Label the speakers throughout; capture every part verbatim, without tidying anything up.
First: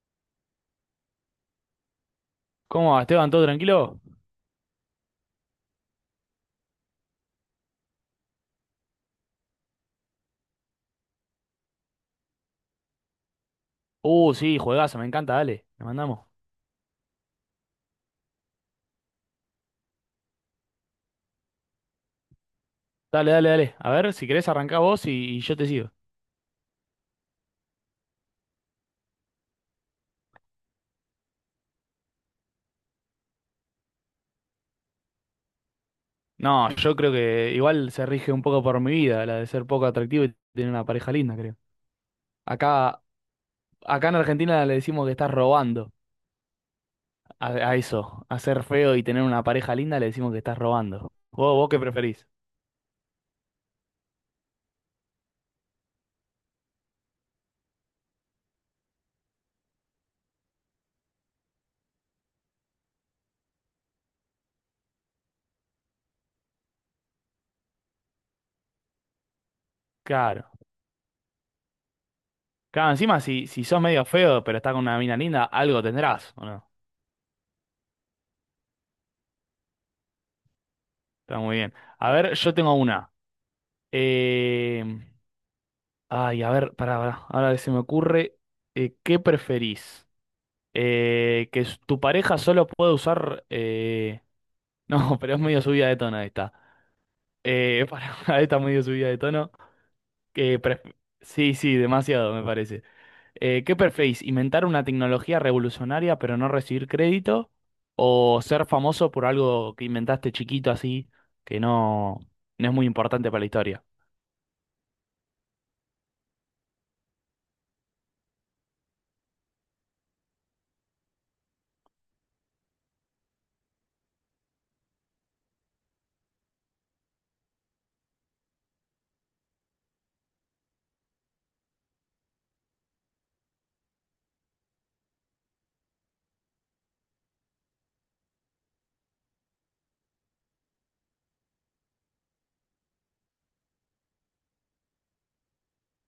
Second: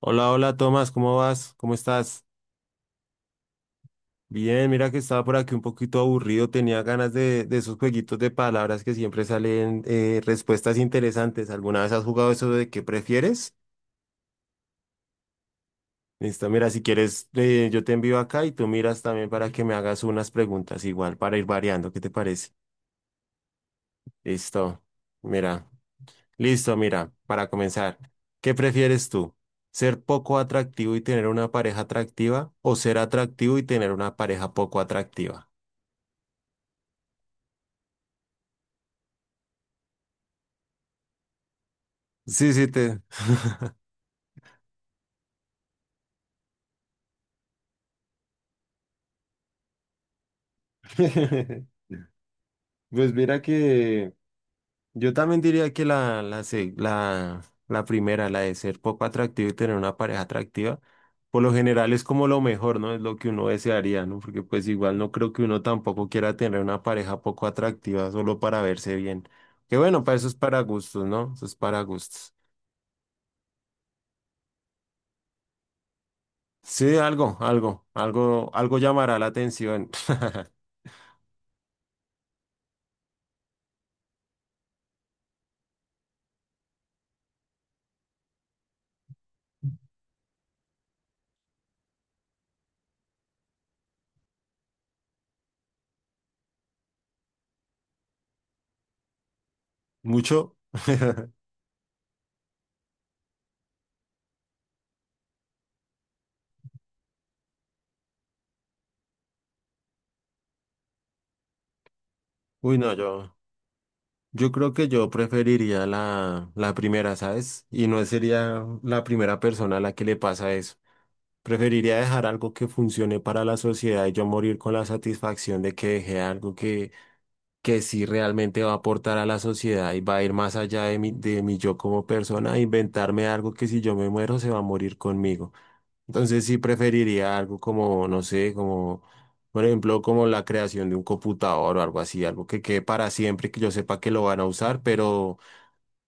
Speaker 1: Hola, hola Tomás, ¿cómo vas? ¿Cómo estás?
Speaker 2: ¿Cómo va, Esteban? ¿Todo tranquilo?
Speaker 1: Bien, mira que estaba por aquí un poquito aburrido, tenía ganas de, de esos jueguitos de palabras que siempre salen eh, respuestas interesantes. ¿Alguna vez has jugado eso de qué prefieres?
Speaker 2: Uh, sí, juegazo, me encanta, dale, le mandamos.
Speaker 1: Listo, mira, si quieres, eh, yo te envío acá y tú miras también para que me hagas unas preguntas igual para ir variando, ¿qué te parece?
Speaker 2: Dale, dale, dale. A ver, si querés arrancá
Speaker 1: Listo,
Speaker 2: vos y, y yo
Speaker 1: mira,
Speaker 2: te sigo.
Speaker 1: listo, mira, para comenzar, ¿qué prefieres tú? ¿Ser poco atractivo y tener una pareja atractiva o ser atractivo y tener una pareja poco atractiva?
Speaker 2: No, yo creo que igual se rige un poco por mi vida, la de ser poco atractivo y tener una pareja linda, creo.
Speaker 1: Sí, sí, te...
Speaker 2: Acá, acá en Argentina le decimos que estás robando a, a eso, a ser feo y tener una pareja linda le decimos que estás robando. ¿Vos, vos qué preferís?
Speaker 1: Pues mira que yo también diría que la, la, se- la, la primera, la de ser poco atractivo y tener una pareja atractiva, por lo general es como lo mejor, ¿no? Es lo que uno desearía, ¿no? Porque pues igual no creo que uno tampoco quiera tener una pareja poco atractiva solo para verse bien. Que bueno, para eso es
Speaker 2: Claro.
Speaker 1: para gustos, ¿no? Eso es para gustos.
Speaker 2: Claro, encima si, si sos medio feo pero estás con una mina linda, algo tendrás, ¿o no?
Speaker 1: Sí, algo, algo, algo, algo llamará la atención.
Speaker 2: Está muy bien. A ver, yo tengo una. Eh... Ay, a ver, pará, pará. Ahora se me ocurre, eh, ¿qué preferís? Eh, ¿que s- tu pareja solo pueda usar. eh, No, pero es medio subida de tono esta. Eh, pará, esta es medio subida de tono.
Speaker 1: ¿Mucho?
Speaker 2: que pref- Sí, sí, demasiado me parece. Eh, ¿qué preferís? ¿Inventar una tecnología revolucionaria pero no recibir crédito? ¿O ser famoso por algo que inventaste chiquito así, que no, no es
Speaker 1: Uy,
Speaker 2: muy
Speaker 1: no,
Speaker 2: importante
Speaker 1: yo.
Speaker 2: para la historia?
Speaker 1: Yo creo que yo preferiría la, la primera, ¿sabes? Y no sería la primera persona a la que le pasa eso. Preferiría dejar algo que funcione para la sociedad y yo morir con la satisfacción de que dejé algo que, que sí realmente va a aportar a la sociedad y va a ir más allá de mi, de mi yo como persona, a inventarme algo que si yo me muero se va a morir conmigo. Entonces sí preferiría algo como, no sé, como, por ejemplo, como la creación de un computador o algo así, algo que quede para siempre, que yo sepa que lo van a usar, pero,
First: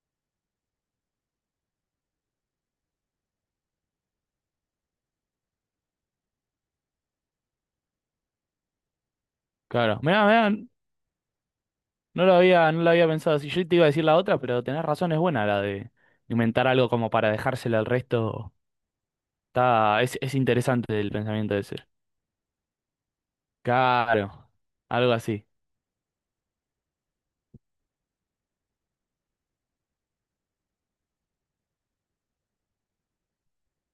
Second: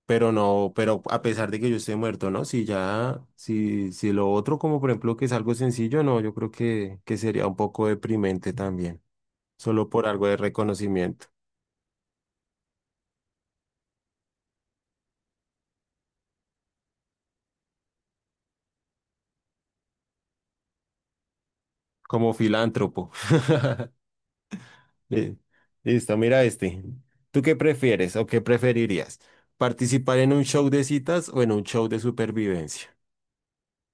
Speaker 1: pero no, pero a pesar de que yo esté muerto, ¿no? Si ya, si, si lo otro, como por ejemplo, que es algo sencillo, no, yo creo que, que sería un poco deprimente también, solo
Speaker 2: Claro,
Speaker 1: por
Speaker 2: mirá,
Speaker 1: algo de
Speaker 2: mirá.
Speaker 1: reconocimiento,
Speaker 2: No lo había, no lo había pensado así. Yo te iba a decir la otra, pero tenés razón, es buena la de inventar algo como para dejársela al resto. Está, es, es interesante el pensamiento de ser.
Speaker 1: como filántropo.
Speaker 2: Claro, algo
Speaker 1: Eh,
Speaker 2: así.
Speaker 1: Listo, mira este. ¿Tú qué prefieres o qué preferirías? ¿Participar en un show de citas o en un show de supervivencia?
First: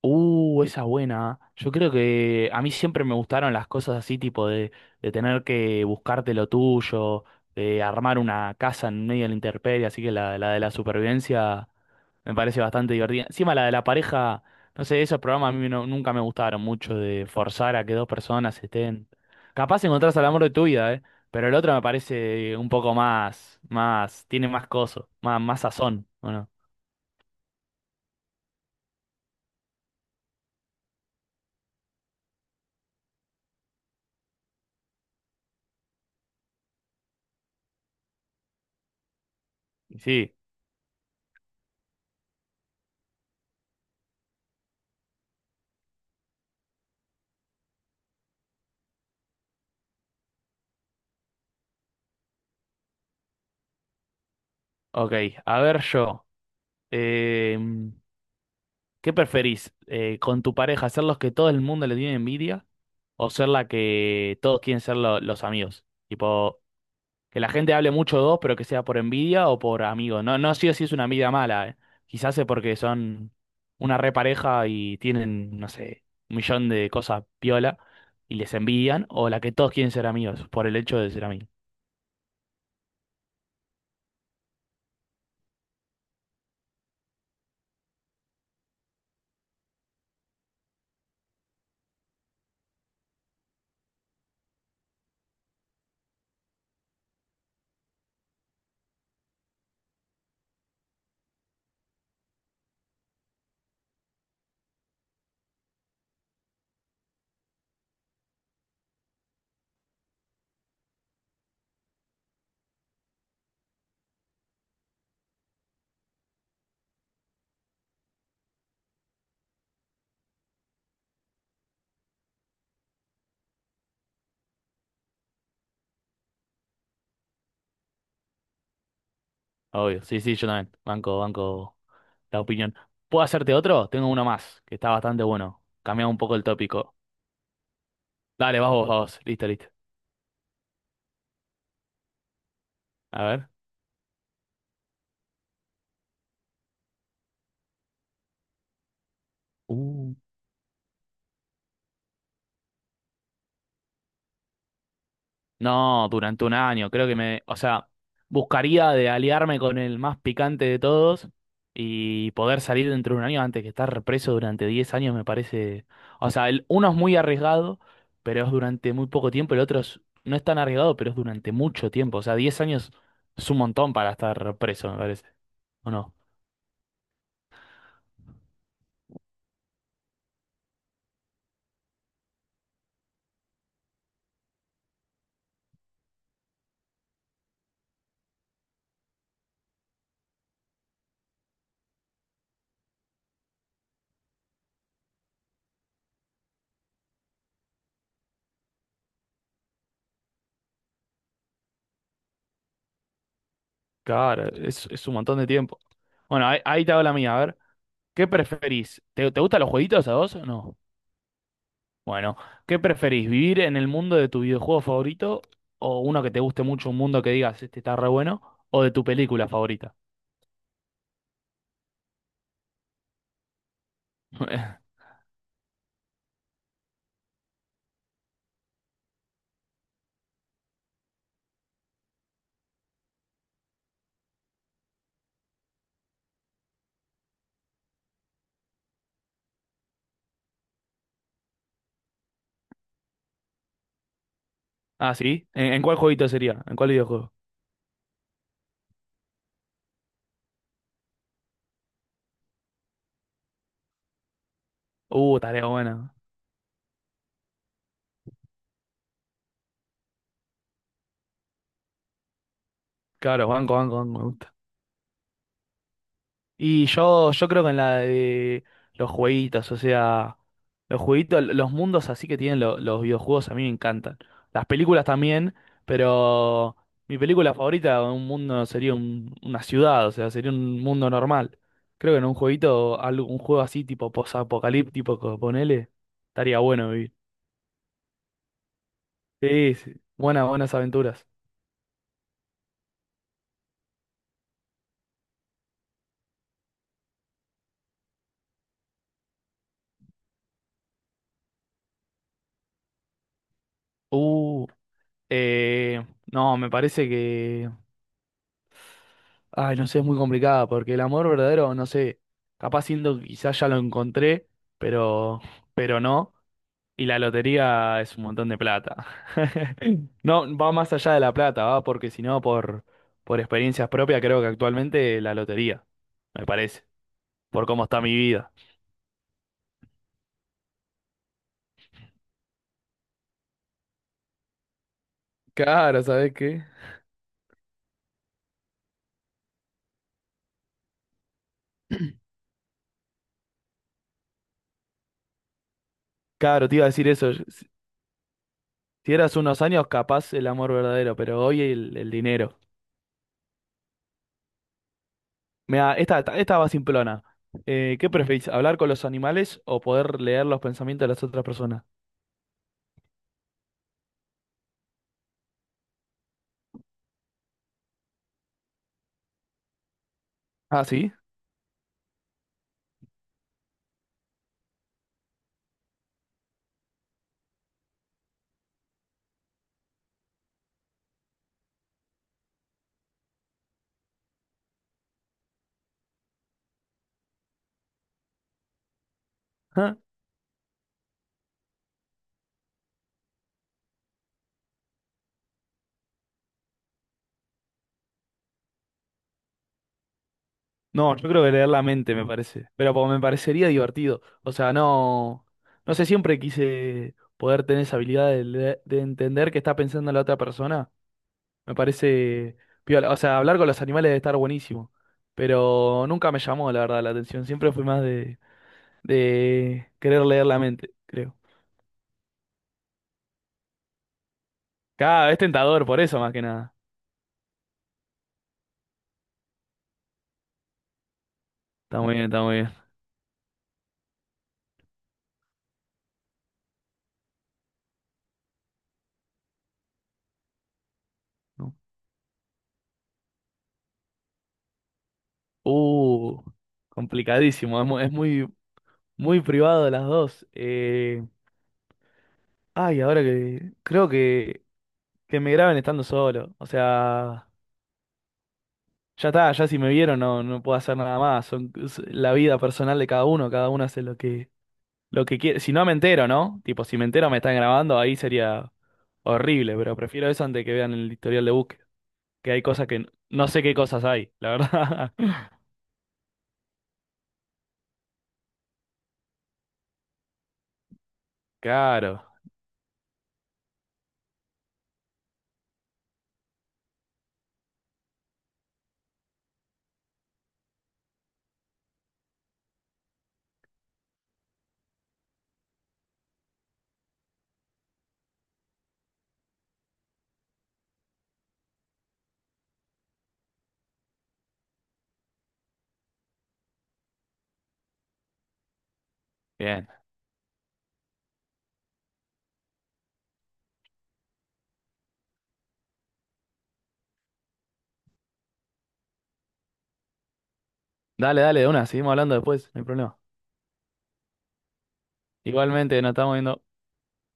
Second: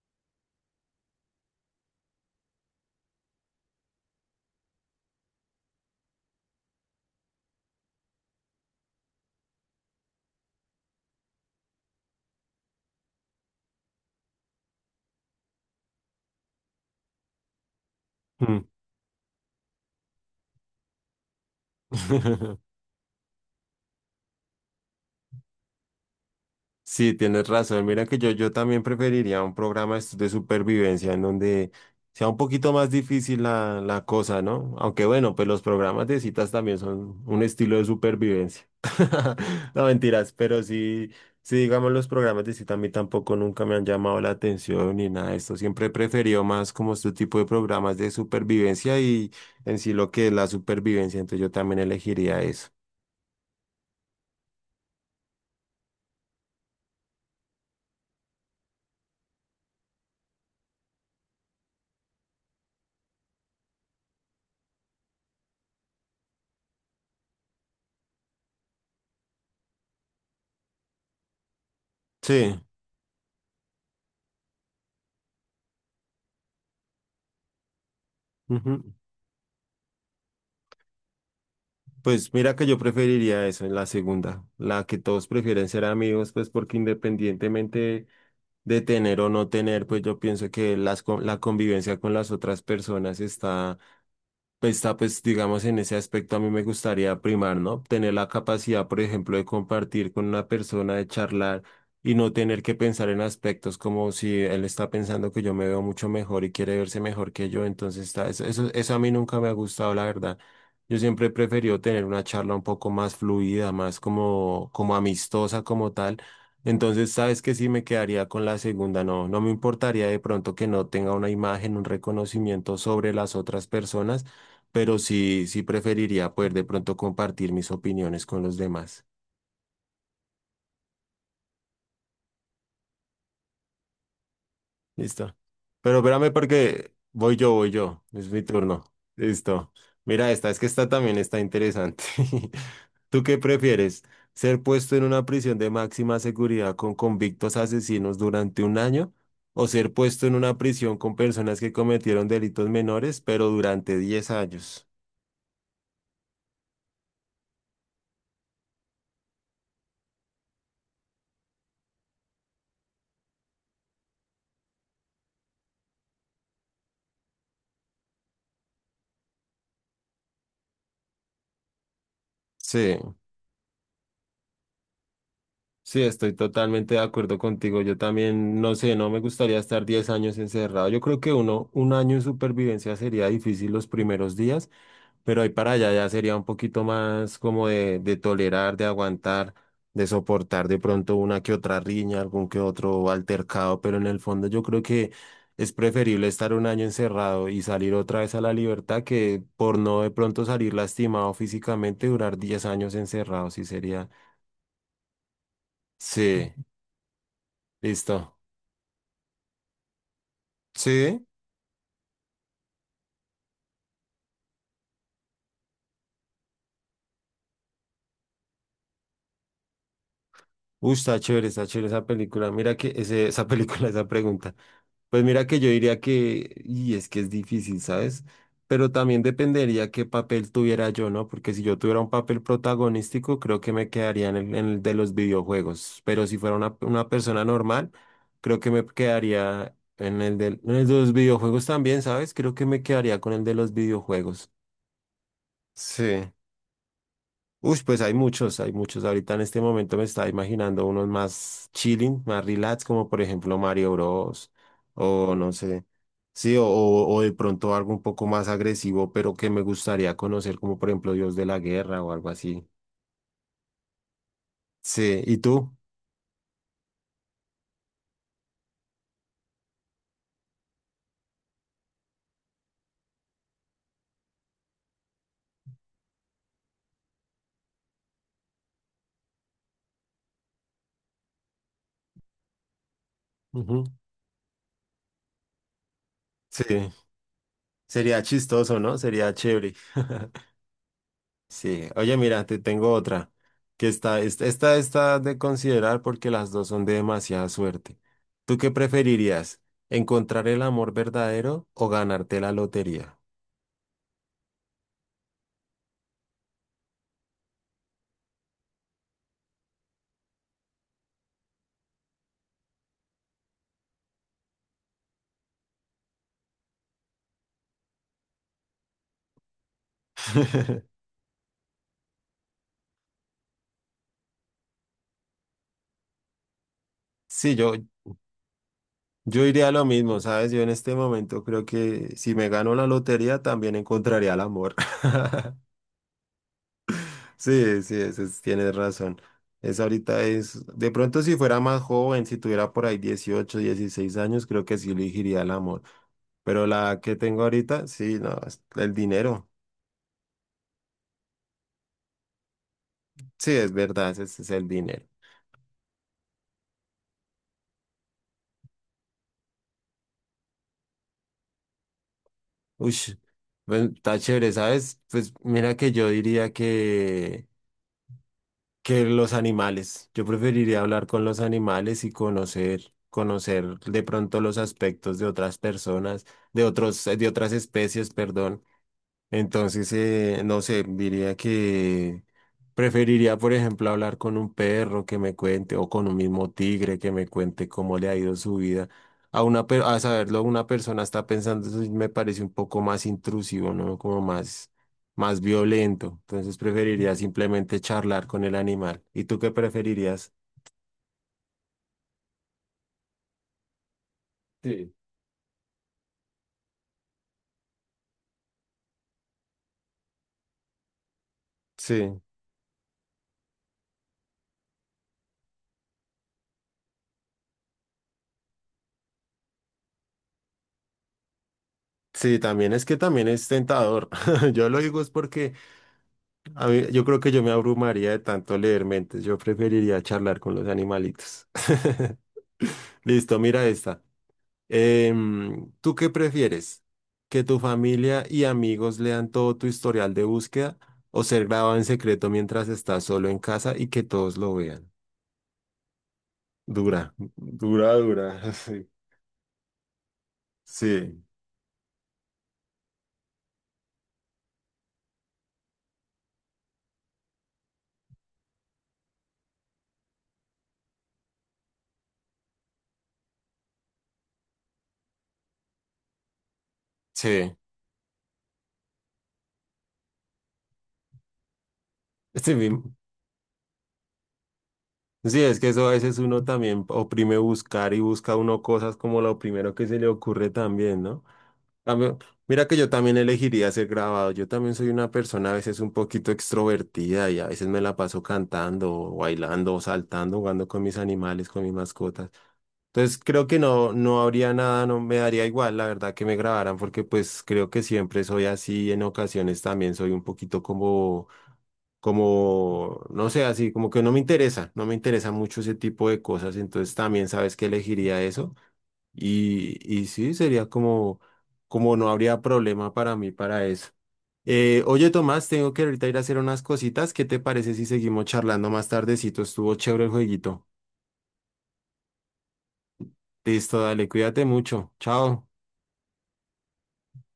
Speaker 2: Uh, esa buena, ¿eh? Yo creo que a mí siempre me gustaron las cosas así, tipo de, de tener que buscarte lo tuyo, de armar una casa en medio de la intemperie, así que la, la de la supervivencia me parece bastante divertida. Encima la de la pareja, no sé, esos programas a mí no- nunca me gustaron mucho de forzar a que dos personas
Speaker 1: Mm.
Speaker 2: estén. Capaz encontrás al amor de tu vida, ¿eh? Pero el otro me parece un poco más, más, tiene más coso, más, más sazón, ¿o no?
Speaker 1: Sí, tienes razón. Mira que yo, yo también preferiría un programa es- de supervivencia en donde sea un poquito más difícil la, la cosa, ¿no? Aunque bueno, pues los programas de citas también son un estilo de supervivencia. No mentiras,
Speaker 2: Sí,
Speaker 1: pero sí, sí, digamos, los programas de cita a mí tampoco nunca me han llamado la atención ni nada de esto. Siempre he preferido más como este tipo de programas de supervivencia y en sí lo que es la supervivencia. Entonces yo también elegiría eso.
Speaker 2: ok, a ver yo. Em, ¿Qué preferís? Eh, ¿con tu pareja ser los que todo el mundo le tiene envidia o ser la que todos quieren ser lo- los amigos? ¿Tipo, que la gente hable mucho de vos, pero que sea por envidia o por amigos? No, no sí o sí es una envidia mala, eh. Quizás es
Speaker 1: Sí.
Speaker 2: porque son una repareja y tienen, no sé, un millón de cosas piola y les envidian, o la que todos quieren ser amigos por el hecho de ser amigos.
Speaker 1: Pues mira que yo preferiría eso en la segunda, la que todos prefieren ser amigos, pues porque independientemente de tener o no tener, pues yo pienso que las, con- la convivencia con las otras personas está pues, Está, pues, digamos, en ese aspecto a mí me gustaría primar, ¿no? Tener la capacidad, por ejemplo, de compartir con una persona, de charlar y no tener que pensar en aspectos como si él está pensando que yo me veo mucho mejor y quiere verse mejor que yo. Entonces, está, eso, eso, eso a mí nunca me ha gustado, la verdad. Yo siempre he preferido tener una charla un poco más fluida, más como, como amistosa, como tal. Entonces, sabes que sí me quedaría con la segunda, no, no me importaría de pronto que no tenga una imagen, un reconocimiento sobre las otras personas pero sí, sí preferiría poder de pronto compartir mis opiniones con los demás.
Speaker 2: Obvio, sí, sí, yo también. Banco, banco la opinión. ¿Puedo hacerte otro? Tengo uno más, que está bastante
Speaker 1: Listo.
Speaker 2: bueno.
Speaker 1: Pero
Speaker 2: Cambia un
Speaker 1: espérame
Speaker 2: poco el
Speaker 1: porque
Speaker 2: tópico.
Speaker 1: voy yo, voy yo. Es mi
Speaker 2: Dale, vas
Speaker 1: turno.
Speaker 2: vos, vas vos. Listo, listo.
Speaker 1: Listo. Mira esta, es que esta también está interesante. ¿Tú
Speaker 2: A
Speaker 1: qué
Speaker 2: ver.
Speaker 1: prefieres? ¿Ser puesto en una prisión de máxima seguridad con convictos asesinos durante un año? ¿O ser
Speaker 2: Uh.
Speaker 1: puesto en una prisión con personas que cometieron delitos menores, pero durante diez años?
Speaker 2: No, durante un año, creo que me, o sea, buscaría de aliarme con el más picante de todos y poder salir dentro de un año antes que estar preso durante diez años me parece, o sea, el, uno es muy arriesgado, pero es durante muy poco tiempo, el otro es- no es tan arriesgado, pero es durante mucho tiempo, o sea, diez años
Speaker 1: Sí.
Speaker 2: es un montón para estar preso, me parece, ¿o
Speaker 1: Sí,
Speaker 2: no?
Speaker 1: estoy totalmente de acuerdo contigo. Yo también, no sé, no me gustaría estar diez años encerrado. Yo creo que uno, un año en supervivencia sería difícil los primeros días, pero ahí para allá ya sería un poquito más como de, de tolerar, de aguantar, de soportar de pronto una que otra riña, algún que otro altercado, pero en el fondo yo creo que es preferible estar un año encerrado y salir otra vez a la libertad que por no de pronto salir lastimado físicamente, durar diez años encerrado, sí sería.
Speaker 2: Claro, es, es un montón de tiempo. Bueno,
Speaker 1: Sí,
Speaker 2: ahí, ahí te hago la mía, a ver, ¿qué
Speaker 1: listo.
Speaker 2: preferís? ¿Te, te gustan los jueguitos a vos o no?
Speaker 1: Sí,
Speaker 2: Bueno, ¿qué preferís? ¿Vivir en el mundo de tu videojuego favorito o uno que te guste mucho, un mundo que digas, este está re bueno, o de tu película favorita?
Speaker 1: uy, está chévere, está chévere esa película. Mira que ese, esa película, esa pregunta. Pues mira que yo diría que, y es que es difícil, ¿sabes? Pero también dependería qué papel tuviera yo, ¿no? Porque si yo tuviera un papel protagonístico, creo que me quedaría en el, en el de los videojuegos. Pero si fuera una, una persona normal, creo que me quedaría en el del- en el de los videojuegos también, ¿sabes? Creo que me quedaría con el de los videojuegos.
Speaker 2: Ah, ¿sí? ¿En, en cuál jueguito
Speaker 1: Sí.
Speaker 2: sería? ¿En cuál videojuego?
Speaker 1: Uy, pues hay muchos, hay muchos. Ahorita en este momento me estaba imaginando unos más chilling, más relax, como por ejemplo Mario Bros. O
Speaker 2: Uh,
Speaker 1: no
Speaker 2: tarea
Speaker 1: sé.
Speaker 2: buena.
Speaker 1: Sí, o, o o de pronto algo un poco más agresivo, pero que me gustaría conocer, como por ejemplo Dios de la Guerra o algo así.
Speaker 2: Claro, banco, banco, banco.
Speaker 1: Sí, ¿y tú?
Speaker 2: Y yo, yo creo que en la de los jueguitos, o sea, los jueguitos, los mundos así que tienen lo- los videojuegos a mí me encantan. Las películas también, pero mi película favorita de un mundo sería un- una ciudad, o sea, sería un mundo normal. Creo que en un jueguito, algo- un juego
Speaker 1: Ujú.
Speaker 2: así tipo post-apocalíptico, co- ponele, estaría bueno
Speaker 1: Sí,
Speaker 2: vivir.
Speaker 1: sería chistoso, ¿no? Sería chévere.
Speaker 2: Sí, sí. Buenas, buenas aventuras.
Speaker 1: Sí, oye, mira, te tengo otra, que está, esta, esta está de considerar porque las dos son de demasiada suerte. ¿Tú qué preferirías? ¿Encontrar el amor verdadero o ganarte la lotería?
Speaker 2: Uh, eh, no, me parece que, ay, no sé, es muy complicada, porque el amor verdadero, no sé, capaz siento que quizás ya lo encontré, pero, pero no. Y la lotería es un montón de plata. No, va más allá de la plata, va porque si no, por, por experiencias propias, creo que actualmente la lotería, me parece,
Speaker 1: Sí,
Speaker 2: por
Speaker 1: yo,
Speaker 2: cómo está mi vida.
Speaker 1: yo iría a lo mismo, ¿sabes? Yo en este momento creo que si me gano la lotería también encontraría el amor.
Speaker 2: Claro, ¿sabes qué?
Speaker 1: Sí, sí, eso es- tienes razón. Es ahorita es, de pronto si fuera más joven, si tuviera por ahí dieciocho, dieciséis años, creo que sí elegiría el amor. Pero
Speaker 2: Claro, te iba a
Speaker 1: la
Speaker 2: decir
Speaker 1: que
Speaker 2: eso.
Speaker 1: tengo
Speaker 2: Si
Speaker 1: ahorita, sí, no, es el
Speaker 2: si eras
Speaker 1: dinero.
Speaker 2: unos años, capaz el amor verdadero, pero hoy el, el dinero.
Speaker 1: Sí, es verdad, ese es el dinero.
Speaker 2: Mira, esta, esta esta va simplona. Eh, ¿qué preferís, hablar con los animales o poder leer los pensamientos de las otras personas?
Speaker 1: Uy, bueno, está chévere, ¿sabes? Pues mira que yo diría que, que los animales. Yo preferiría
Speaker 2: Ah,
Speaker 1: hablar
Speaker 2: ¿sí?
Speaker 1: con los animales y conocer, conocer de pronto los aspectos de otras personas, de otros, de otras especies, perdón. Entonces, eh, no sé, diría que preferiría, por ejemplo, hablar con un perro que me cuente o con un mismo tigre que me cuente cómo le ha ido su vida. A una, per-
Speaker 2: Ah,
Speaker 1: a saberlo, una persona está pensando, eso sí me parece un poco más intrusivo, ¿no? Como más, más violento. Entonces, preferiría simplemente charlar con el animal. ¿Y tú qué preferirías?
Speaker 2: no, yo creo que leer la mente me parece, pero como me parecería divertido. O sea,
Speaker 1: Sí.
Speaker 2: no, no sé, siempre quise poder tener esa habilidad de, leer- de entender qué está pensando la otra persona. Me
Speaker 1: Sí,
Speaker 2: parece piola. O sea, hablar con los animales debe estar buenísimo, pero nunca me llamó, la verdad, la atención. Siempre fui más de, de, querer leer la mente, creo.
Speaker 1: sí, también es que también es tentador. Yo lo digo es
Speaker 2: Cada es
Speaker 1: porque
Speaker 2: tentador por eso más que
Speaker 1: a
Speaker 2: nada.
Speaker 1: mí... Yo creo que yo me abrumaría de tanto leer mentes. Yo preferiría charlar con los animalitos.
Speaker 2: Está muy bien, está muy bien.
Speaker 1: Listo, mira esta. Em, ¿tú qué prefieres? ¿Que tu familia y amigos lean todo tu historial de búsqueda o ser grabado
Speaker 2: ¿No?
Speaker 1: en secreto mientras estás solo en casa y que todos lo vean?
Speaker 2: Uh,
Speaker 1: Dura,
Speaker 2: Complicadísimo. Es,
Speaker 1: dura,
Speaker 2: mu- es
Speaker 1: dura.
Speaker 2: muy, muy privado de las dos.
Speaker 1: Sí, sí,
Speaker 2: Eh, ay, ahora que creo que, que me graben estando solo. O sea, ya está, ya si me vieron no, no puedo hacer nada más. Son, es la vida personal de cada uno, cada uno hace lo que, lo que quiere. Si no me entero, ¿no? Tipo, si me entero me están
Speaker 1: sí.
Speaker 2: grabando, ahí sería horrible, pero prefiero eso antes que vean el historial de búsqueda. Que
Speaker 1: Sí,
Speaker 2: hay
Speaker 1: mi...
Speaker 2: cosas que n- no sé qué cosas hay, la verdad.
Speaker 1: sí, es que eso a veces uno también oprime buscar y busca uno cosas como lo primero que se le ocurre también, ¿no? A mí...
Speaker 2: Claro,
Speaker 1: Mira que yo también elegiría ser grabado. Yo también soy una persona a veces un poquito extrovertida y a veces me la paso cantando, o bailando, o saltando, jugando con mis animales, con mis mascotas. Entonces creo que no, no habría nada, no me daría igual, la verdad, que me grabaran, porque pues creo que siempre soy así, en ocasiones también soy un poquito como, como, no sé, así, como que no me interesa, no me interesa mucho ese tipo de cosas, entonces también sabes que elegiría eso. Y,
Speaker 2: bien.
Speaker 1: y sí, sería como, como no habría problema para mí para eso. Eh, oye, Tomás, tengo que ahorita ir a hacer unas cositas. ¿Qué te parece si seguimos charlando más tardecito? Estuvo chévere el jueguito.
Speaker 2: Dale, dale, de una, seguimos hablando después, no hay problema.
Speaker 1: Listo, dale, cuídate mucho. Chao.
Speaker 2: Igualmente, nos estamos viendo.